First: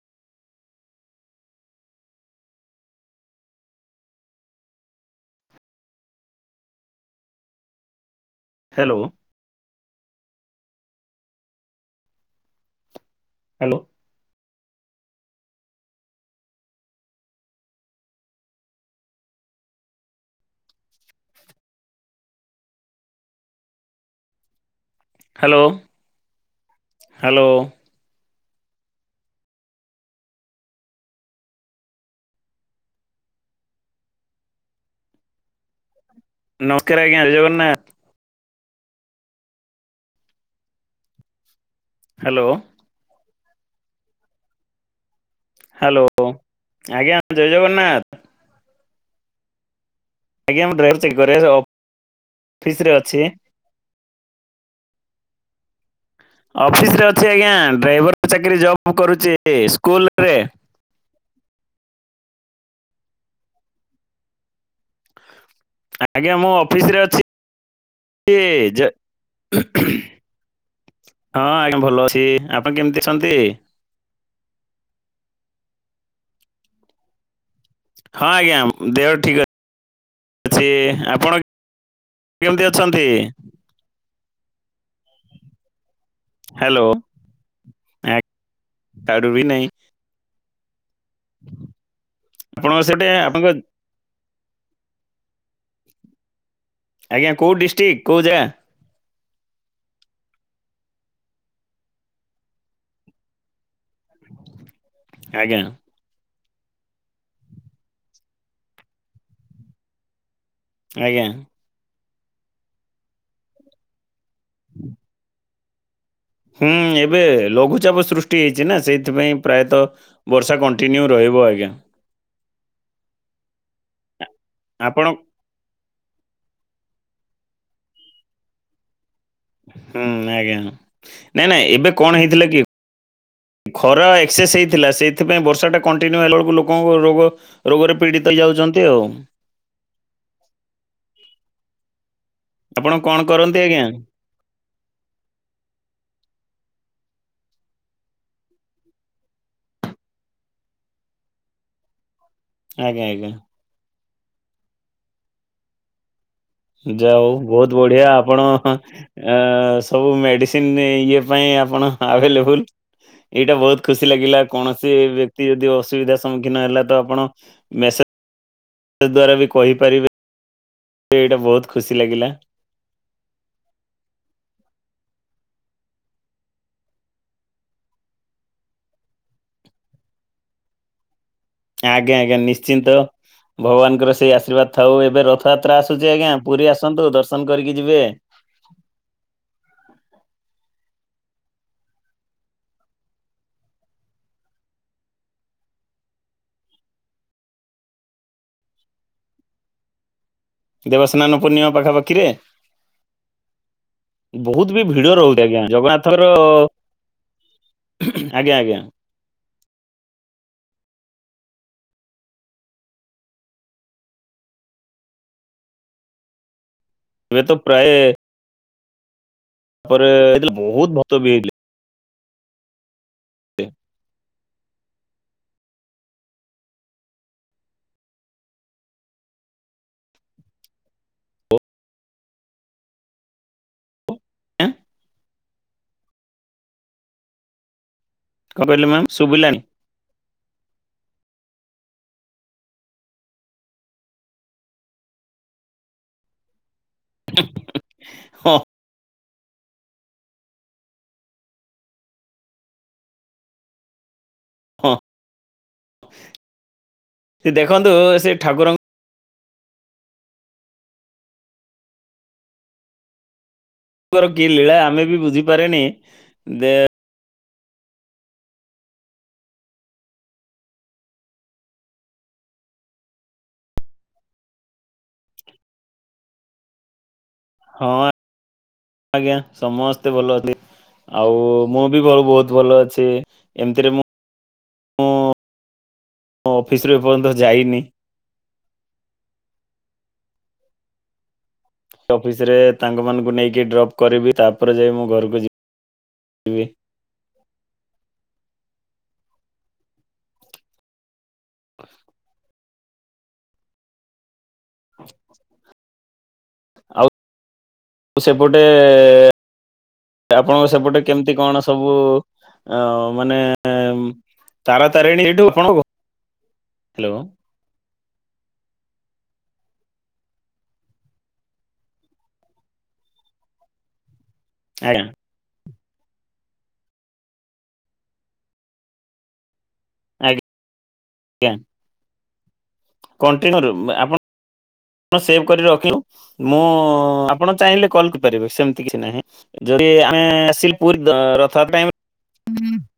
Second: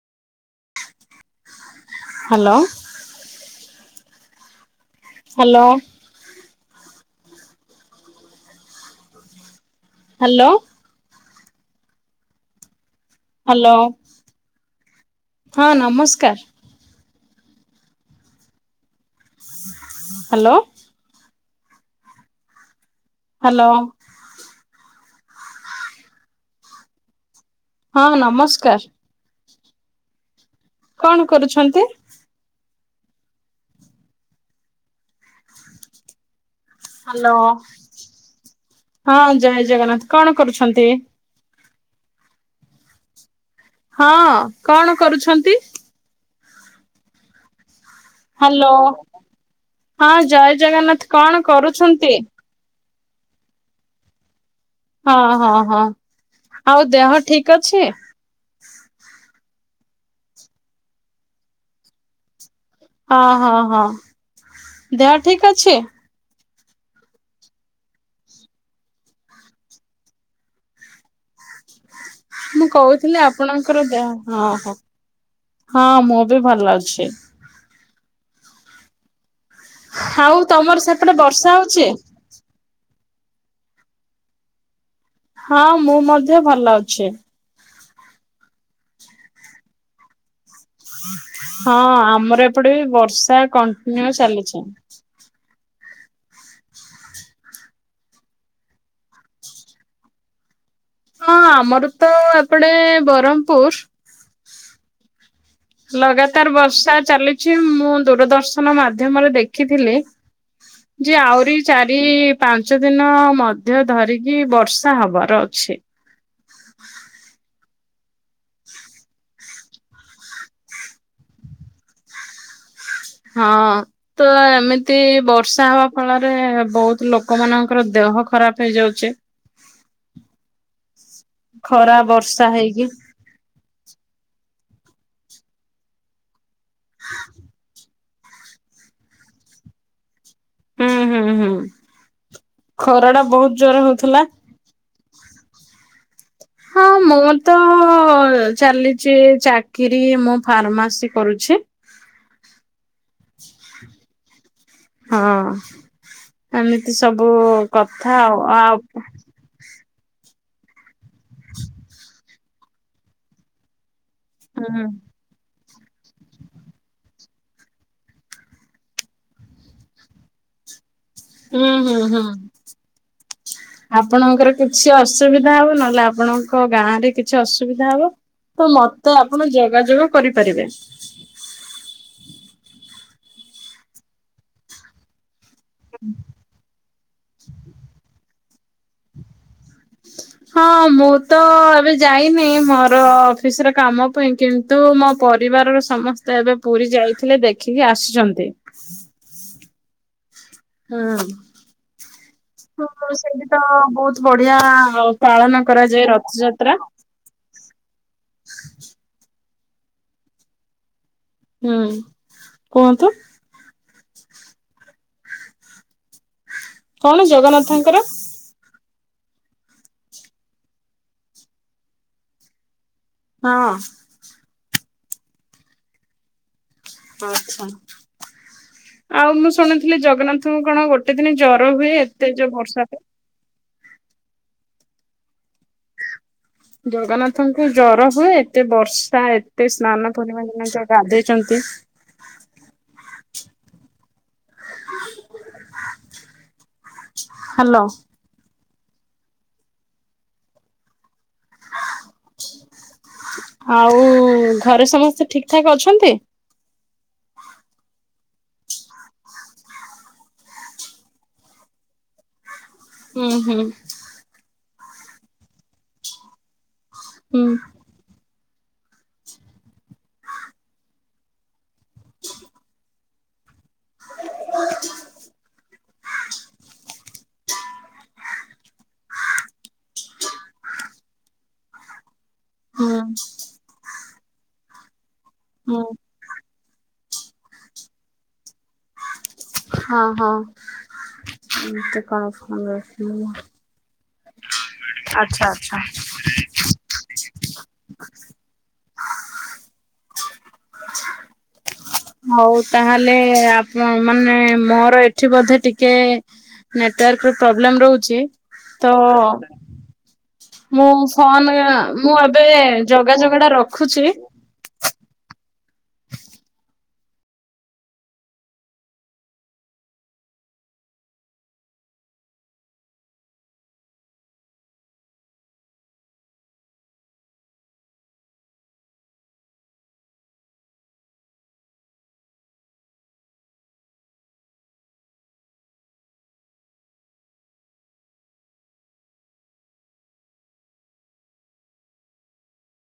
Hello. Hello. Hello. Hello. Hello ହଁ ନମସ୍କାର। Hello. Hello. Hello hello. ହଁ ନମସ୍କାର। କଣ କରୁଛନ୍ତି? ନମସ୍କାର ଆଜ୍ଞା ହ୍ୟାଲୋ ଜୟ ଜଗନ୍ନାଥ ହଁ ଜୟ ଜଗନ୍ନାଥ କଣ କରୁଛନ୍ତି? ହ୍ୟାଲୋ। ହଁ କଣ କରୁଛନ୍ତି? ହ୍ୟାଲୋ ଆଜ୍ଞା ଜୟ ଜଗନ୍ନାଥ। ହ୍ୟାଲୋ ହଁ ଜୟ ଆଜ୍ଞା ମୁଁ ଡ୍ରାଇଭର ଜଗନ୍ନାଥ ଚାକିରି କରେ କଣ କରୁଛନ୍ତି? ଅଫିସ ରେ ଅଛି। ହଁ ହଁ ହଁ। ଆଉ ଅଫିସ ରେ ଦେହ ଅଛି ଠିକ ଆଜ୍ଞା ଡ୍ରାଇଭର ଚାକିରି ଜବ କରୁଛି ସ୍କୁଲ ରେ। ହଁ ହଁ ହଁ ଦେହ ଠିକ ଅଛି? ଆଜ୍ଞା ମୁଁ ଅଫିସ ରେ ଅଛି। ହଁ ଆଜ୍ଞା ଭଲ ଅଛି। ମୁଁ ଆପଣ କେମିତି କହୁଥିଲି ଅଛନ୍ତି? ଆପଣ ଦେ ହଁ ହ ହଁ ମୁଁ ବି ଭଲ ଅଛି। ହଁ ଆଜ୍ଞା ଦେହ ଠିକ ଅଛି। ଆଉ ତମର ସେପଟେ ଆପଣ ବର୍ଷା ହଉଛି? କେମିତି ଅଛନ୍ତି? ହଁ ମୁଁ ମ ହ୍ୟାଲୋ ଏକ ତାଡୁ ବି ନାହିଁ। ହଁ ଆମର ଏପଟେ ଆପଣଙ୍କ ସେଟେ ବର୍ଷା ଆପଣଙ୍କ କଣ୍ଟିନ୍ୟୁ ଚାଲିଛି। ଆଜ୍ଞା କୋଉ ଡିଷ୍ଟ୍ରିକ୍ଟ କୋଉ ଜାଗା? ହଁ ଆମର ତ ଏପଟେ ବରମପୁର। ଆଜ୍ଞା। ଲଗାତାର ବର୍ଷା ଚାଲିଛି ମୁଁ ଦୂରଦର୍ଶନ ମାଧ୍ୟମରେ ଦେଖିଥିଲି। ଯେ ଆଜ୍ଞା ଆହୁରି ଚାରି ପାଞ୍ଚ ଦିନ ମଧ୍ୟ ଧରିକି ବର୍ଷା ହବାର ଅଛି। ହୁଁ ଏବେ ଲଘୁଚାପ ସୃଷ୍ଟି ହେଇଛି ନା ସେଇଥିପାଇଁ। ପ୍ରାୟତଃ ବର୍ଷା କଣ୍ଟିନ୍ୟୁ ରହିବ ଆଜ୍ଞା। ହଁ ତ ଏମିତି ଆପଣ ବର୍ଷା ହ ଫଳରେ ବହୁତ ଲୋକ ମାନଙ୍କର ଦେହ ଖରାପ ହେଇଯାଉଛେ। ହୁଁ ଆଜ୍ଞା ନାଇଁ ନାଇଁ ଏବେ ଖରା କଣ ବର୍ଷା ହେଇଥିଲା କି ହେଇକି ଖରା ଏକ୍ସସେସ୍ ହେଇଥିଲା ସେଇଥିପାଇଁ ବର୍ଷାଟା କଣ୍ଟିନ୍ୟୁ ହେଲା ବେଳକୁ ଲୋକଙ୍କୁ ରୋଗ ରୋଗରେ ପୀଡିତ ହେଇ ଯାଉଛନ୍ତି ଆଉ। ହୁଁ ହୁଁ ହୁଁ ଆପଣ ଖର କଣ ଟା କରନ୍ତି ବହୁତ ଆଜ୍ଞା? ଜୋର ହଉଥିଲା। ହଁ ମୁଁ ତ ଚାଲିଛି ଚାକିରି ମୁଁ ଫାର୍ମାସି କରୁଛି। ଆଜ୍ଞା ଆଜ୍ଞା। ହଁ। ଏମିତି ଯାହା ସବୁ ହଉ ବହୁତ ବଢ଼ିଆ କଥା ଆପଣ ଆଉ ଆଉ ସବୁ ମେଡ଼ିସିନ ଇଏ ପାଇଁ ଆପଣ ଆଭେଲେବୁଲ୍ ଏଇଟା ବହୁତ ଖୁସି ଲାଗିଲା ହୁଁ କୌଣସି କି ଅସୁବିଧା ସମ୍ମୁଖୀନ ହେଲା ଆପଣ ମେଶେଯ ଦ୍ଵାରା ବି କହିପାରିବେ। ଏଇଟା ବହୁତ ହୁଁ ଖୁସି ହୁଁ ହୁଁ। ଲାଗିଲା ଆପଣଙ୍କର କିଛି ଅସୁବିଧା ହବ ନହେଲେ ଆପଣଙ୍କ ଗାଁ ରେ କିଛି ଅସୁବିଧା ହବ। ତ ମତେ ଆପଣ ଯୋଗାଯୋଗ କରିପାରିବେ। ଆଜ୍ଞା ଆଜ୍ଞା ନିଶ୍ଚିନ୍ତ ଭଗବାନଙ୍କର ସେଇ ଆଶୀର୍ବାଦ ଥାଉ ଏବେ ରଥ ରଥଯାତ୍ରା ଆସୁଛି ଆଜ୍ଞା ପୁରୀ ଆସନ୍ତୁ ଦର୍ଶନ କରିକି ଯିବେ। ହଁ ମୁଁ ତ ଏବେ ଯାଇନି ମୋର ଅଫିସ ର କାମ ପାଇଁ କେମତି କିନ୍ତୁ ମୋ ପରିବାରର ସମସ୍ତେ ଏବେ ପୁରୀ ଯାଇଥିଲେ ଦେଖିକି ଆସିଛନ୍ତି। ଦେବସ୍ନାନ ପୂର୍ଣ୍ଣିମା ପାଖାପାଖିରେ। ହ ସେଠି ତ ବହୁତ ବଢିଆ ବି ଭିଡ ରହୁଛି ପାଳନ ଆଜ୍ଞା କରାଯାଏ ଜଗନ୍ନାଥଙ୍କର ରଥଯାତ୍ରା। ହ! ଆଜ୍ଞା ଆଜ୍ଞା। ହୁଁ କୁହନ୍ତୁ। କଣ ଏବେ ତ ପ୍ରାୟ ଜଗନ୍ନାଥଙ୍କର? ତାପରେ ଏ ବହୁତ ଭତ ବି ହେଲେ ହଁ। ଆଚ୍ଛା। ଆଉ ମୁଁ ଶୁଣିଥିଲି ଜଗନ୍ନାଥଙ୍କୁ କଣ ଗୋଟେ ଦିନ ଜର ହୁଏ ଏତେ ଯୋ ବର୍ଷାାରେ ଏନ୍। ଜଗନ୍ନାଥଙ୍କୁ ଜର ହୁଏ ଏତେ କଣ କହିଲେ ମ୍ୟାମ୍ ବର୍ଷା ଶୁଭିଲାନି ଏତେ ସ୍ନାନ ପୂର୍ଣିମା ଦିନ ଯୋଉ ଗାଧେଇଛନ୍ତି। [unintelligible] ହ୍ୟାଲୋ ହଁ! ଆଉ ଘରେ ହଁ ସମସ୍ତେ ଠିକ ଠାକ ଅଛନ୍ତି? ସେ ଦେଖନ୍ତୁ ସେ ଠାକୁରଙ୍କୁ ହୁଁ ହୁଁ! କି ଲୀଳା ଆମେ ବି ବୁଝିପାରେନି ଦେ ହୁଁ! [unintelligible] ହଁ ଆଜ୍ଞା ସମସ୍ତେ ଭଲ ଅଛି ଆଉ ମୁଁ ବି ଭଲ ବହୁତ ବହୁତ ଭଲ ହୁଁ ଅଛି ଏମିତିରେ ମୁଁ ମୁ ହଁ ମୁଁ ଅଫିସରୁୁ ଏପର୍ଯ୍ୟନ୍ତ ଯାଇନି। ହଁ ହଁ ଏମିତି କଣ ଅଫିସ ରେ ତାଙ୍କ ମାନଙ୍କୁ ନେଇକି ଡ୍ରପ୍ କରିବି ତାପରେ ଯାଇ ମୁଁ ଘରକୁ ଆଚ୍ଛା ଆଚ୍ଛା। ଯିବିି। [unintelligible] ହଉ ତାହେଲେ ଆପଣ ମାନେ ମୋର ଏଠି ବୋଧେ ଟିକେ ଆଉ ନେଟୱାର୍କର ପ୍ରୋବ୍ଲେମ୍ ରହୁଛି ସେପଟେ ତ ଆପଣଙ୍କ ମୁଁ ସେପଟେ କେମିତି ଫୋନ କଣ ସବୁ ମୁଁ ଏବେ ଅ ଯୋଗା ମାନେ ଯୋଗ ଟା ରଖୁଛି। ତାରା ତାରିଣୀ ହେଇଠୁ ଆପଣ ହାଲୋ। ଆଜ୍ଞା ଆଜ୍ଞା। କଣ [unintelligible] [unintelligible] ଆ ସେଭ କରି ରଖିଦିଅନ୍ତନୁ। ମୁଁ ଆପଣ ଚାହିଁଲେ କଲ କରିପାରିବେ ସେମତି କିଛି ନାହିଁ। ଯଦି ଆମେ ଆସିଲୁ ପୁରୀ ରଥଯାତ୍ରା ଟାଇମ ରେ